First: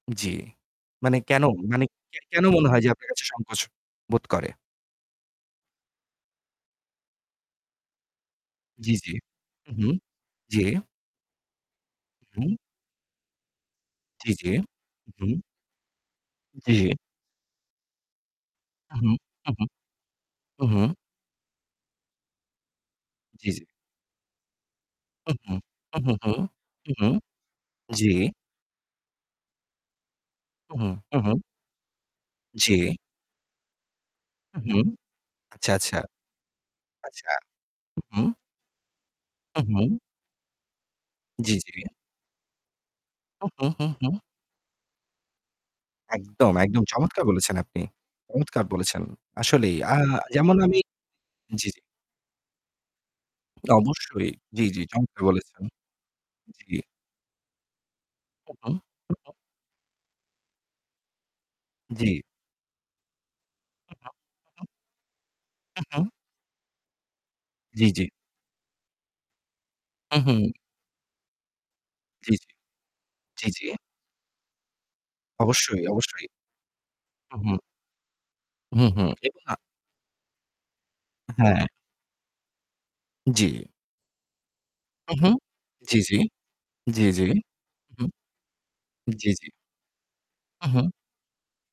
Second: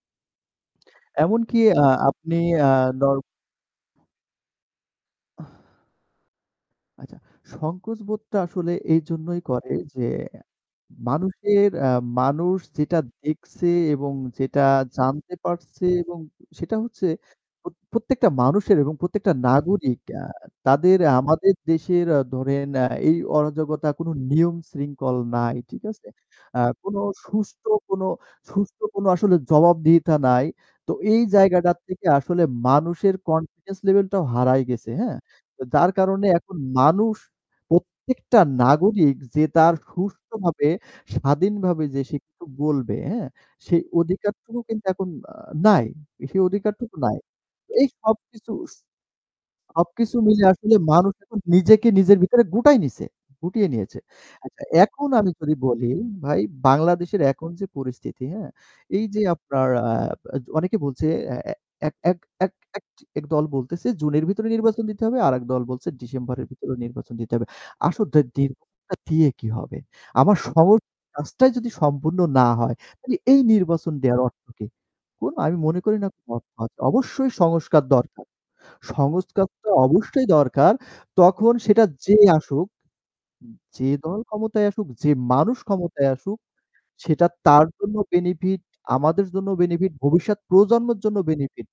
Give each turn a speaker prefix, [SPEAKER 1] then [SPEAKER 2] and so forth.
[SPEAKER 1] জ্বি। মানে কেন
[SPEAKER 2] এমনকি
[SPEAKER 1] মানে
[SPEAKER 2] আ
[SPEAKER 1] কে
[SPEAKER 2] আপনি
[SPEAKER 1] কেন মনে
[SPEAKER 2] আ
[SPEAKER 1] হয় যে আপনার
[SPEAKER 2] নর
[SPEAKER 1] কাছে সংকোচ বোধ করে?
[SPEAKER 2] আচ্ছা, সংকোচ বোধটা আসলে
[SPEAKER 1] জ্বী, জ্বী,
[SPEAKER 2] এইজন্যই করে
[SPEAKER 1] উহু,
[SPEAKER 2] যে,
[SPEAKER 1] জ্বী।
[SPEAKER 2] মানুষের এ্যা
[SPEAKER 1] হুম?
[SPEAKER 2] মানুষ যেটা দেখছে এবং
[SPEAKER 1] জি, জি,
[SPEAKER 2] যেটা
[SPEAKER 1] উ হুম।
[SPEAKER 2] জানতে পারছে এবং
[SPEAKER 1] জ্বি,
[SPEAKER 2] সেটা
[SPEAKER 1] জ্বি।
[SPEAKER 2] হচ্ছে প্রত প্রত্যেকটা মানুষের এবং
[SPEAKER 1] উহু,
[SPEAKER 2] প্রত্যেকটা
[SPEAKER 1] উহু।
[SPEAKER 2] নাগরিক আ
[SPEAKER 1] হুম, হুম।
[SPEAKER 2] তাদের আমাদের দেশের আ ধরেন অ্যা এই
[SPEAKER 1] জ্বী, জ্বী।
[SPEAKER 2] অরাজকতা, কোনো নিয়ম-শৃঙ্খল নাই।
[SPEAKER 1] উহুঁ,
[SPEAKER 2] ঠিক আছে?
[SPEAKER 1] উহুঁ, হুঁ,
[SPEAKER 2] আ
[SPEAKER 1] হুঁ,
[SPEAKER 2] কোনো
[SPEAKER 1] হুঁ,
[SPEAKER 2] সুষ্ঠ কোন
[SPEAKER 1] জ্বি।
[SPEAKER 2] সুষ্ঠ কোনো আসলে জবাবদিহিতা নাই।
[SPEAKER 1] উহু,
[SPEAKER 2] তো এই
[SPEAKER 1] উহু।
[SPEAKER 2] জায়গাটার থেকে আসলে
[SPEAKER 1] জি।
[SPEAKER 2] মানুষের কনফিডেন্স লেভেল টাও হারায়
[SPEAKER 1] উহুম,
[SPEAKER 2] গেছে, হ্যাঁ? তো
[SPEAKER 1] আচ্ছা,
[SPEAKER 2] যার
[SPEAKER 1] আচ্ছা।
[SPEAKER 2] কারণে এখন মানুষ
[SPEAKER 1] আচ্ছা, উহুঁ।
[SPEAKER 2] প্রত্যেকটা নাগরিক যে তার
[SPEAKER 1] উহু।
[SPEAKER 2] সুষ্ঠভাবে,
[SPEAKER 1] জ্বী, জ্বী।
[SPEAKER 2] স্বাধীনভাবে যে সে কিছু বলবে, হ্যাঁ?
[SPEAKER 1] উহু,
[SPEAKER 2] সেই
[SPEAKER 1] হু, হু, হু।
[SPEAKER 2] অধিকারটুকু কিন্তু এখন আ নাই। সেই
[SPEAKER 1] একদম, একদম,
[SPEAKER 2] অধিকারটুকু নাই।
[SPEAKER 1] চমৎকার বলেছেন
[SPEAKER 2] তো
[SPEAKER 1] আপনি।
[SPEAKER 2] এই সবকিছু
[SPEAKER 1] চমৎকার
[SPEAKER 2] উশ
[SPEAKER 1] বলেছেন। আসলেই আ
[SPEAKER 2] সবকিছু মিলে
[SPEAKER 1] যেমন
[SPEAKER 2] আসলে
[SPEAKER 1] আমি
[SPEAKER 2] মানুষ এখন
[SPEAKER 1] জ্বি, জ্বি।
[SPEAKER 2] নিজেকে নিজের ভিতরে গুটায় নিছে গুটিয়ে নিয়েছে।
[SPEAKER 1] অবশ্যই
[SPEAKER 2] আচ্ছা,
[SPEAKER 1] জ্বী, জ্বী,
[SPEAKER 2] এখন
[SPEAKER 1] চমৎকার
[SPEAKER 2] আমি যদি
[SPEAKER 1] বলেছেন।
[SPEAKER 2] বলি ভাই
[SPEAKER 1] জ্বি।
[SPEAKER 2] বাংলাদেশের এখন যে পরিস্থিতি, হ্যাঁ?
[SPEAKER 1] উহু্‌,
[SPEAKER 2] এই
[SPEAKER 1] হু,
[SPEAKER 2] যে
[SPEAKER 1] হুম।
[SPEAKER 2] আপনার আ য অনেকে বলছে এ্যা এ্য এক
[SPEAKER 1] জ্বি।
[SPEAKER 2] এক এক দল বলতেছে
[SPEAKER 1] উহু,
[SPEAKER 2] জুনের ভিতরে
[SPEAKER 1] হু।
[SPEAKER 2] নির্বাচন দিতে হবে। আরেক দল
[SPEAKER 1] হু,
[SPEAKER 2] বলছে
[SPEAKER 1] হু।
[SPEAKER 2] ডিসেম্বরের ভিতরে নির্বাচন দিতে হবে।
[SPEAKER 1] জ্বি, জ্বি।
[SPEAKER 2] আসন দীর্ঘ দিয়ে কি হবে?
[SPEAKER 1] হু,
[SPEAKER 2] আমার
[SPEAKER 1] হু।
[SPEAKER 2] সহজ কাজটাই যদি সম্পূর্ণ
[SPEAKER 1] জ্বী,
[SPEAKER 2] না
[SPEAKER 1] জ্বী।
[SPEAKER 2] হয়, তাহলে এই
[SPEAKER 1] জ্বি, জ্বি।
[SPEAKER 2] নির্বাচন দেওয়ার অর্থ কি? কোনো আমি মনে
[SPEAKER 1] অবশ্যই,
[SPEAKER 2] করি না
[SPEAKER 1] অবশ্যই।
[SPEAKER 2] [unintelligible] অবশ্যই
[SPEAKER 1] উহু।
[SPEAKER 2] সংস্কার দরকার।
[SPEAKER 1] হুম, হুম। এবং আ
[SPEAKER 2] সংস্কারটা অবশ্যই দরকার, তখন
[SPEAKER 1] হ্যাঁ।
[SPEAKER 2] সেটা যে আসুক
[SPEAKER 1] জ্বি।
[SPEAKER 2] যে দল ক্ষমতায় আসুক, যে
[SPEAKER 1] হু, হু,
[SPEAKER 2] মানুষ
[SPEAKER 1] জ্বি,
[SPEAKER 2] ক্ষমতায়
[SPEAKER 1] জ্বি,
[SPEAKER 2] আসুক
[SPEAKER 1] জ্বি, জ্বি,
[SPEAKER 2] সেটা তার জন্য
[SPEAKER 1] হু।
[SPEAKER 2] বেনিফিট আমাদের
[SPEAKER 1] জ্বী, জ্বী।
[SPEAKER 2] জন্য বেনিফিট, ভবিষ্যৎ
[SPEAKER 1] উ হু।
[SPEAKER 2] প্রজন্মের জন্য বেনিফিট।